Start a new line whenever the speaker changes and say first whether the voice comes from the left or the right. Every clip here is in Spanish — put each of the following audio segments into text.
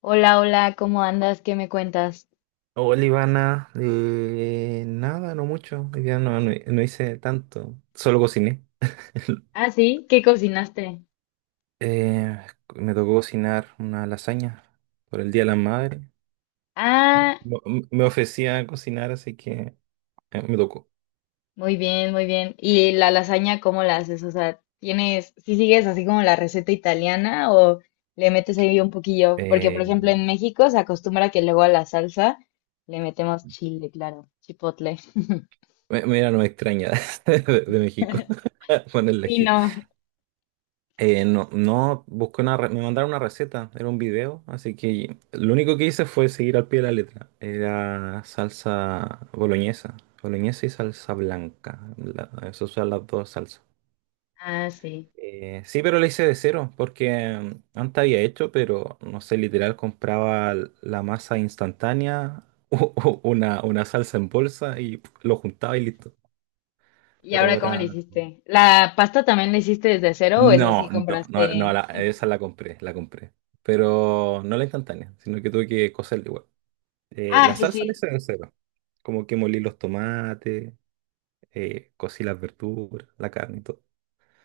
left: Hola, hola, ¿cómo andas? ¿Qué me cuentas?
right: Hola Ivana, nada, no mucho, hoy día no, no, no hice tanto, solo cociné.
left: Ah, sí, ¿qué cocinaste?
right: Eh, me tocó cocinar una lasaña por el Día de la Madre.
left: Ah,
right: Me ofrecía cocinar, así que me tocó.
left: muy bien, muy bien. ¿Y la lasaña cómo la haces? O sea, ¿tienes, si sigues así como la receta italiana o le metes ahí un poquillo? Porque, por ejemplo,
right: Eh,
left: en México se acostumbra que luego a la salsa le metemos chile, claro, chipotle.
right: mira, no me extraña de México ponerle
left: Sí,
right: ají.
left: no.
right: No, no, busqué una, me mandaron una receta, era un video, así que lo único que hice fue seguir al pie de la letra. Era salsa boloñesa, boloñesa y salsa blanca, esas son las dos salsas.
left: Ah, sí.
right: Sí, pero la hice de cero, porque antes había hecho, pero no sé, literal compraba la masa instantánea, una salsa en bolsa y pf, lo juntaba y listo.
left: ¿Y
right: Pero
left: ahora cómo
right: ahora...
left: le hiciste? ¿La pasta también la hiciste desde cero o es
right: No,
left: así
right: no, no, no,
left: compraste?
right: esa la compré, la compré. Pero no la instantánea, sino que tuve que cocerla igual.
left: Ah,
right: La
left: sí,
right: salsa la hice
left: sí.
right: de cero. Como que molí los tomates, cocí las verduras, la carne y todo.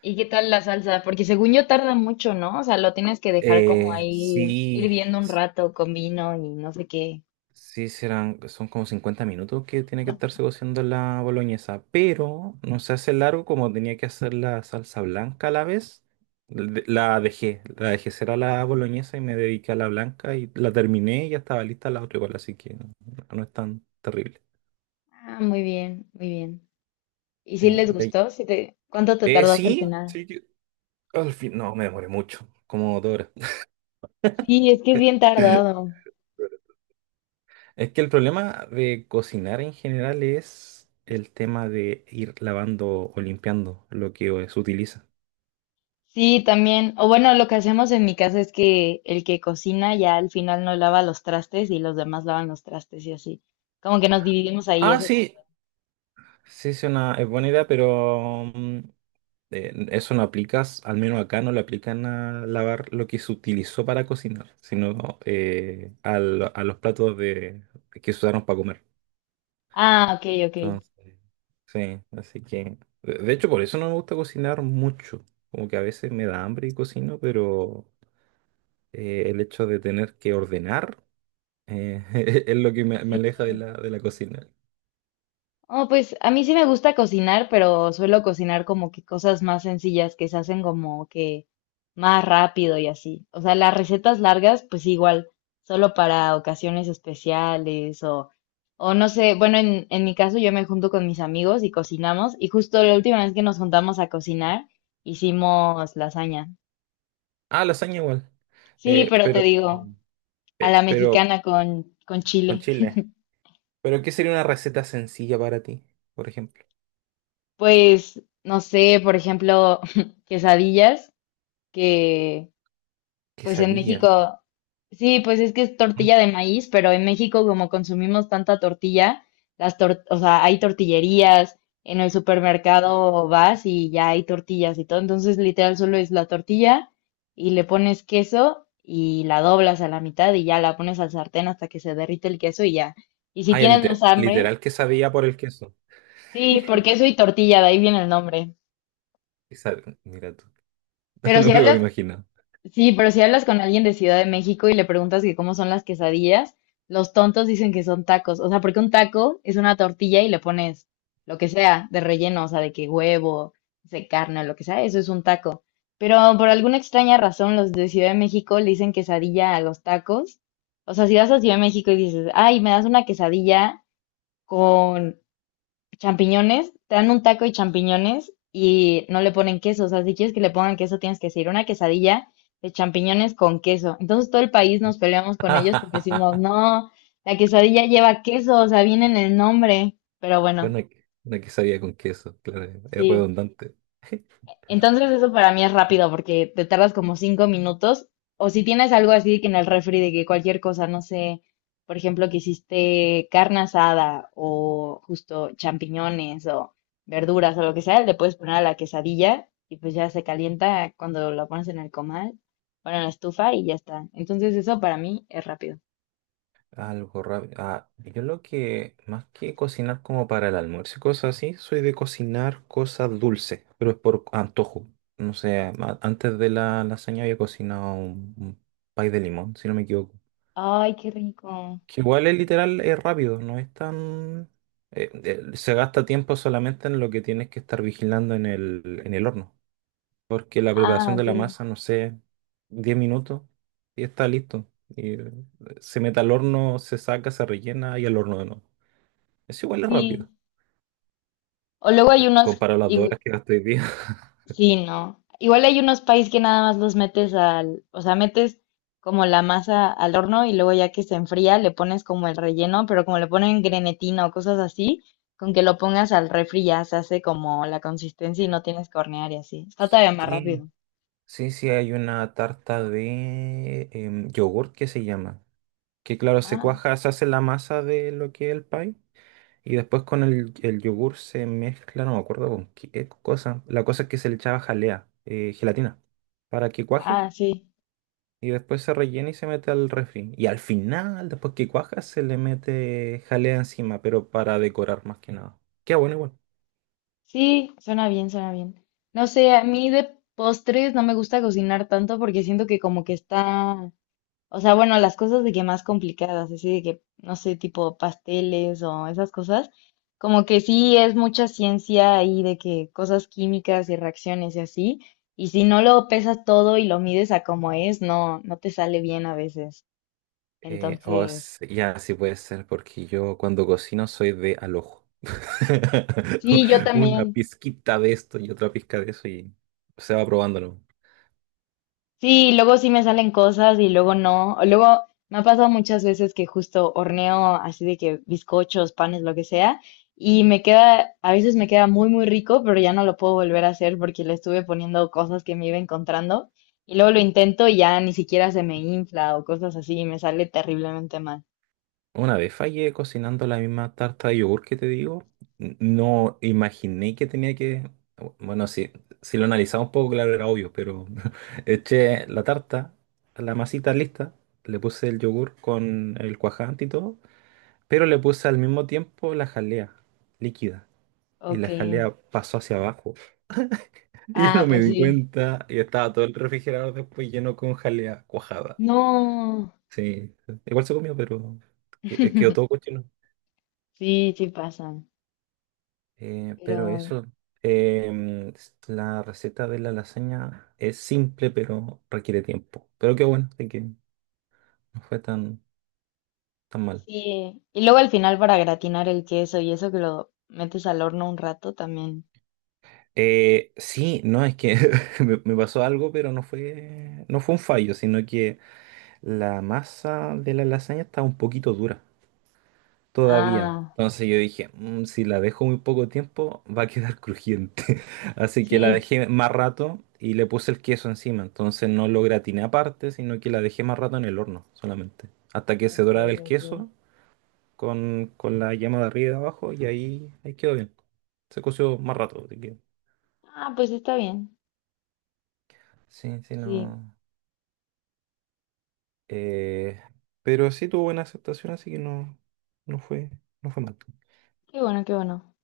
left: ¿Y qué tal la salsa? Porque según yo tarda mucho, ¿no? O sea, lo tienes que dejar como ahí
right: Sí,
left: hirviendo un rato con vino y no sé qué.
right: sí, serán, son como 50 minutos que tiene que estarse cociendo la boloñesa, pero no se hace largo como tenía que hacer la salsa blanca a la vez. La dejé ser a la boloñesa y me dediqué a la blanca y la terminé y ya estaba lista la otra igual, así que no, no es tan terrible.
left: Ah, muy bien, muy bien. ¿Y
right: Sí,
left: si les
right: y ahí-
left: gustó? ¿Si te... ¿Cuánto te tardaste al
right: sí,
left: final?
right: sí, al fin, no, me demoré mucho, como 2 horas.
left: Sí, es que es bien tardado.
right: Es que el problema de cocinar en general es el tema de ir lavando o limpiando lo que se utiliza.
left: Sí, también. O bueno, lo que hacemos en mi casa es que el que cocina ya al final no lava los trastes y los demás lavan los trastes y así. Como que nos dividimos ahí
right: Ah,
left: eso.
right: sí, sí, es una es buena idea, pero eso no aplicas, al menos acá no le aplican a lavar lo que se utilizó para cocinar, sino a los platos de, que se usaron para comer.
left: Ah, ok, ok.
right: Entonces, sí, así que, de hecho, por eso no me gusta cocinar mucho. Como que a veces me da hambre y cocino, pero el hecho de tener que ordenar eh, es lo que me
left: Sí.
right: aleja de la cocina.
left: Oh, pues a mí sí me gusta cocinar, pero suelo cocinar como que cosas más sencillas que se hacen como que más rápido y así. O sea, las recetas largas, pues sí, igual, solo para ocasiones especiales o no sé, bueno, en mi caso yo me junto con mis amigos y cocinamos y justo la última vez que nos juntamos a cocinar hicimos lasaña.
right: Ah, lasaña igual.
left: Sí,
right: Eh,
left: pero te
right: pero,
left: digo, a
right: eh,
left: la
right: pero
left: mexicana con
right: con
left: chile.
right: chile. ¿Pero qué sería una receta sencilla para ti, por ejemplo?
left: Pues, no sé, por ejemplo, quesadillas que... Pues en
right: Quesadilla.
left: México, sí, pues es que es
right: ¿Mm?
left: tortilla de maíz, pero en México como consumimos tanta tortilla, o sea, hay tortillerías, en el supermercado vas y ya hay tortillas y todo, entonces literal solo es la tortilla y le pones queso y la doblas a la mitad y ya la pones al sartén hasta que se derrite el queso y ya. Y si
right: Ah, ya,
left: tienes más hambre,
right: literal quesadilla por el queso.
left: sí, por queso y tortilla, de ahí viene el nombre.
right: Mira tú,
left: Pero
right: no me
left: si
right: lo hubiera
left: hablas
right: imaginado.
left: sí, pero si hablas con alguien de Ciudad de México y le preguntas que cómo son las quesadillas, los tontos dicen que son tacos. O sea, porque un taco es una tortilla y le pones lo que sea de relleno, o sea, de que huevo, de carne, lo que sea, eso es un taco. Pero por alguna extraña razón, los de Ciudad de México le dicen quesadilla a los tacos. O sea, si vas a Ciudad de México y dices, ay, me das una quesadilla con champiñones, te dan un taco y champiñones y no le ponen queso. O sea, si quieres que le pongan queso, tienes que decir una quesadilla de champiñones con queso. Entonces todo el país nos peleamos con ellos porque decimos, no, la quesadilla lleva queso, o sea, viene en el nombre. Pero bueno,
right: Una, una quesadilla con queso, claro, es
left: sí.
right: redundante.
left: Entonces eso para mí es rápido porque te tardas como 5 minutos. O si tienes algo así que en el refri de que cualquier cosa, no sé, por ejemplo, que hiciste carne asada o justo champiñones o verduras o lo que sea, le puedes poner a la quesadilla y pues ya se calienta cuando lo pones en el comal, bueno, en la estufa y ya está. Entonces eso para mí es rápido.
right: Algo rápido. Ah, yo lo que, más que cocinar como para el almuerzo y cosas así, soy de cocinar cosas dulces, pero es por antojo. No sé, antes de la lasaña había cocinado un pay de limón, si no me equivoco.
left: Ay, qué rico.
right: Que igual es literal, es rápido, no es tan... se gasta tiempo solamente en lo que tienes que estar vigilando en el horno porque la
left: Ah,
right: preparación de
left: ok.
right: la masa, no sé, 10 minutos y está listo. Y se mete al horno, se saca, se rellena y al horno de nuevo. Es igual es
left: Sí.
right: rápido,
left: O luego hay unos,
right: comparado a las 2 horas que gasté hoy día.
left: sí, no. Igual hay unos países que nada más los metes al, o sea, metes como la masa al horno y luego ya que se enfría le pones como el relleno, pero como le ponen grenetina o cosas así, con que lo pongas al refri ya se hace como la consistencia y no tienes que hornear y así. Está todavía más
right: Sí,
left: rápido.
right: sí, sí, hay una tarta de yogurt que se llama. Que claro, se
left: Ah,
right: cuaja, se hace la masa de lo que es el pie. Y después con el yogur se mezcla, no me acuerdo con qué cosa. La cosa es que se le echaba jalea, gelatina, para que cuaje.
left: ah, sí.
right: Y después se rellena y se mete al refri. Y al final, después que cuaja, se le mete jalea encima, pero para decorar más que nada. Queda bueno igual.
left: Sí, suena bien, suena bien. No sé, a mí de postres no me gusta cocinar tanto porque siento que como que está. O sea, bueno, las cosas de que más complicadas, así de que, no sé, tipo pasteles o esas cosas, como que sí es mucha ciencia ahí de que cosas químicas y reacciones y así, y si no lo pesas todo y lo mides a como es, no, no te sale bien a veces. Entonces,
right: Ya, sí puede ser, porque yo cuando cocino soy de al ojo.
left: sí, yo
right: Una
left: también.
right: pizquita de esto y otra pizca de eso y se va probándolo.
left: Sí, luego sí me salen cosas y luego no. O luego me ha pasado muchas veces que justo horneo así de que bizcochos, panes, lo que sea, y me queda, a veces me queda muy, muy rico, pero ya no lo puedo volver a hacer porque le estuve poniendo cosas que me iba encontrando. Y luego lo intento y ya ni siquiera se me infla o cosas así y me sale terriblemente mal.
right: Una vez fallé cocinando la misma tarta de yogur que te digo, no imaginé que tenía que... Bueno, sí, si lo analizaba un poco, claro, era obvio, pero eché la tarta, la masita lista, le puse el yogur con el cuajante y todo, pero le puse al mismo tiempo la jalea líquida y
left: Ok.
right: la jalea pasó hacia abajo. Y yo
left: Ah,
right: no me
left: pues
right: di
left: sí.
right: cuenta y estaba todo el refrigerador después lleno con jalea cuajada.
left: No.
right: Sí, igual se comió, pero quedó todo cochino.
left: Sí, sí pasan.
right: Eh, pero
left: Pero
right: eso, la receta de la lasaña es simple, pero requiere tiempo. Pero qué bueno, de que no fue tan, tan mal.
left: sí, y luego al final para gratinar el queso y eso que lo metes al horno un rato también.
right: Sí, no, es que me pasó algo, pero no fue un fallo, sino que la masa de la lasaña estaba un poquito dura todavía.
left: Ah,
right: Entonces yo dije: "Mm, si la dejo muy poco tiempo, va a quedar crujiente". Así que la
left: sí.
right: dejé más rato y le puse el queso encima. Entonces no lo gratiné aparte, sino que la dejé más rato en el horno solamente. Hasta que se
left: Ok,
right: doraba el
left: ok.
right: queso con la llama de arriba y de abajo y ahí, ahí quedó bien. Se coció más rato.
left: Ah, pues está bien.
right: Sí, sí,
left: Sí,
right: no. eh, pero sí tuvo buena aceptación, así que no, no fue, no fue mal.
left: qué bueno, qué bueno.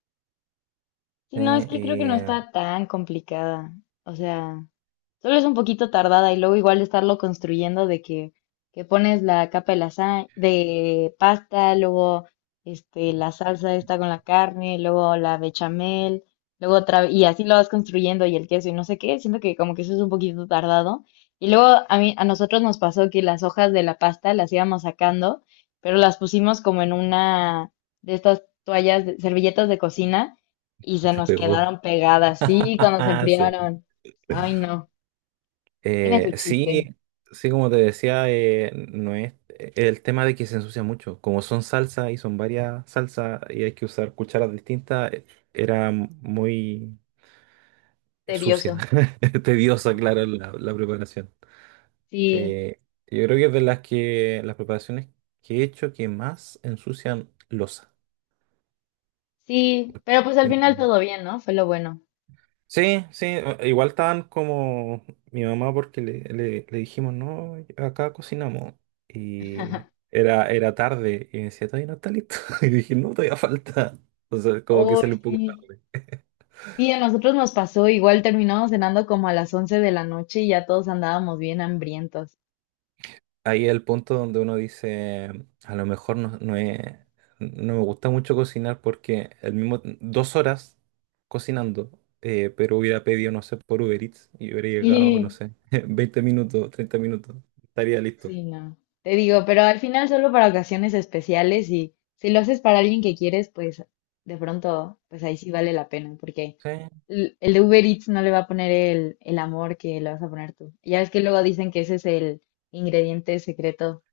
left: Sí, no,
right: Eh,
left: es que creo que no
right: eh,
left: está tan complicada. O sea, solo es un poquito tardada y luego igual estarlo construyendo de que pones la capa de de pasta, luego este, la salsa esta con la carne, luego la bechamel, luego otra, y así lo vas construyendo y el queso y no sé qué, siento que como que eso es un poquito tardado. Y luego a mí, a nosotros nos pasó que las hojas de la pasta las íbamos sacando, pero las pusimos como en una de estas toallas, servilletas de cocina y se
right: te
left: nos
right: pegó.
left: quedaron pegadas, sí, cuando se
right: Sí.
left: enfriaron. Ay, no. Tiene su chiste,
right: Sí, sí, como te decía, no es el tema de que se ensucia mucho. Como son salsa y son varias salsas y hay que usar cucharas distintas, era muy sucia,
left: tedioso.
right: tediosa, claro, la preparación.
left: Sí,
right: Sí, yo creo que es de las que las preparaciones que he hecho que más ensucian losa.
left: sí, pero pues al final todo bien, ¿no? Fue lo bueno.
right: Sí, sí, igual estaban como mi mamá porque le dijimos, no, acá cocinamos. Y era tarde y me decía, todavía no está listo. Y dije, no, todavía falta. Entonces, como que se
left: Uy,
right: le un poco...
left: sí. Sí, a nosotros nos pasó, igual terminamos cenando como a las 11 de la noche y ya todos andábamos bien hambrientos.
right: Ahí es el punto donde uno dice, a lo mejor no, no, no me gusta mucho cocinar porque el mismo, 2 horas cocinando, pero hubiera pedido, no sé, por Uber Eats y hubiera llegado, no
left: Sí,
right: sé, 20 minutos, 30 minutos, estaría listo.
left: sí, no. Te digo, pero al final solo para ocasiones especiales y si lo haces para alguien que quieres, pues de pronto, pues ahí sí vale la pena, porque
right: Sí.
left: el de Uber Eats no le va a poner el amor que le vas a poner tú. Ya ves que luego dicen que ese es el ingrediente secreto.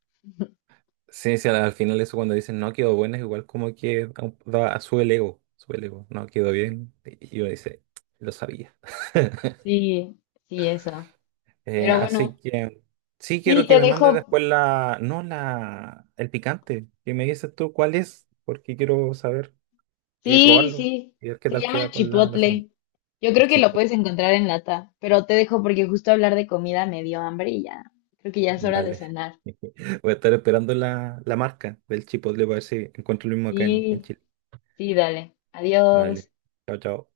right: Sí, sí, al final eso cuando dicen no quedó bueno es igual como que da, sube el ego, no quedó bien. Y uno dice, lo sabía.
left: Sí, sí, eso. Pero
right: Así
left: bueno,
right: que sí quiero
left: sí,
right: que
left: te
right: me mandes
left: dejo.
right: después la, no la, el picante, que me dices tú cuál es, porque quiero saber,
left: Sí,
right: probarlo
left: sí.
right: y ver qué
left: Se
right: tal queda
left: llama
right: con la lasaña.
left: Chipotle. Yo
right: El
left: creo que lo puedes
right: chipotle,
left: encontrar en lata, pero te dejo porque justo hablar de comida me dio hambre y ya. Creo que ya es hora de
right: vale.
left: cenar.
right: Voy a estar esperando la marca del chipotle para ver si encuentro lo mismo acá en
left: Sí,
right: Chile.
left: sí, dale. Adiós.
right: Vale, chao, chao.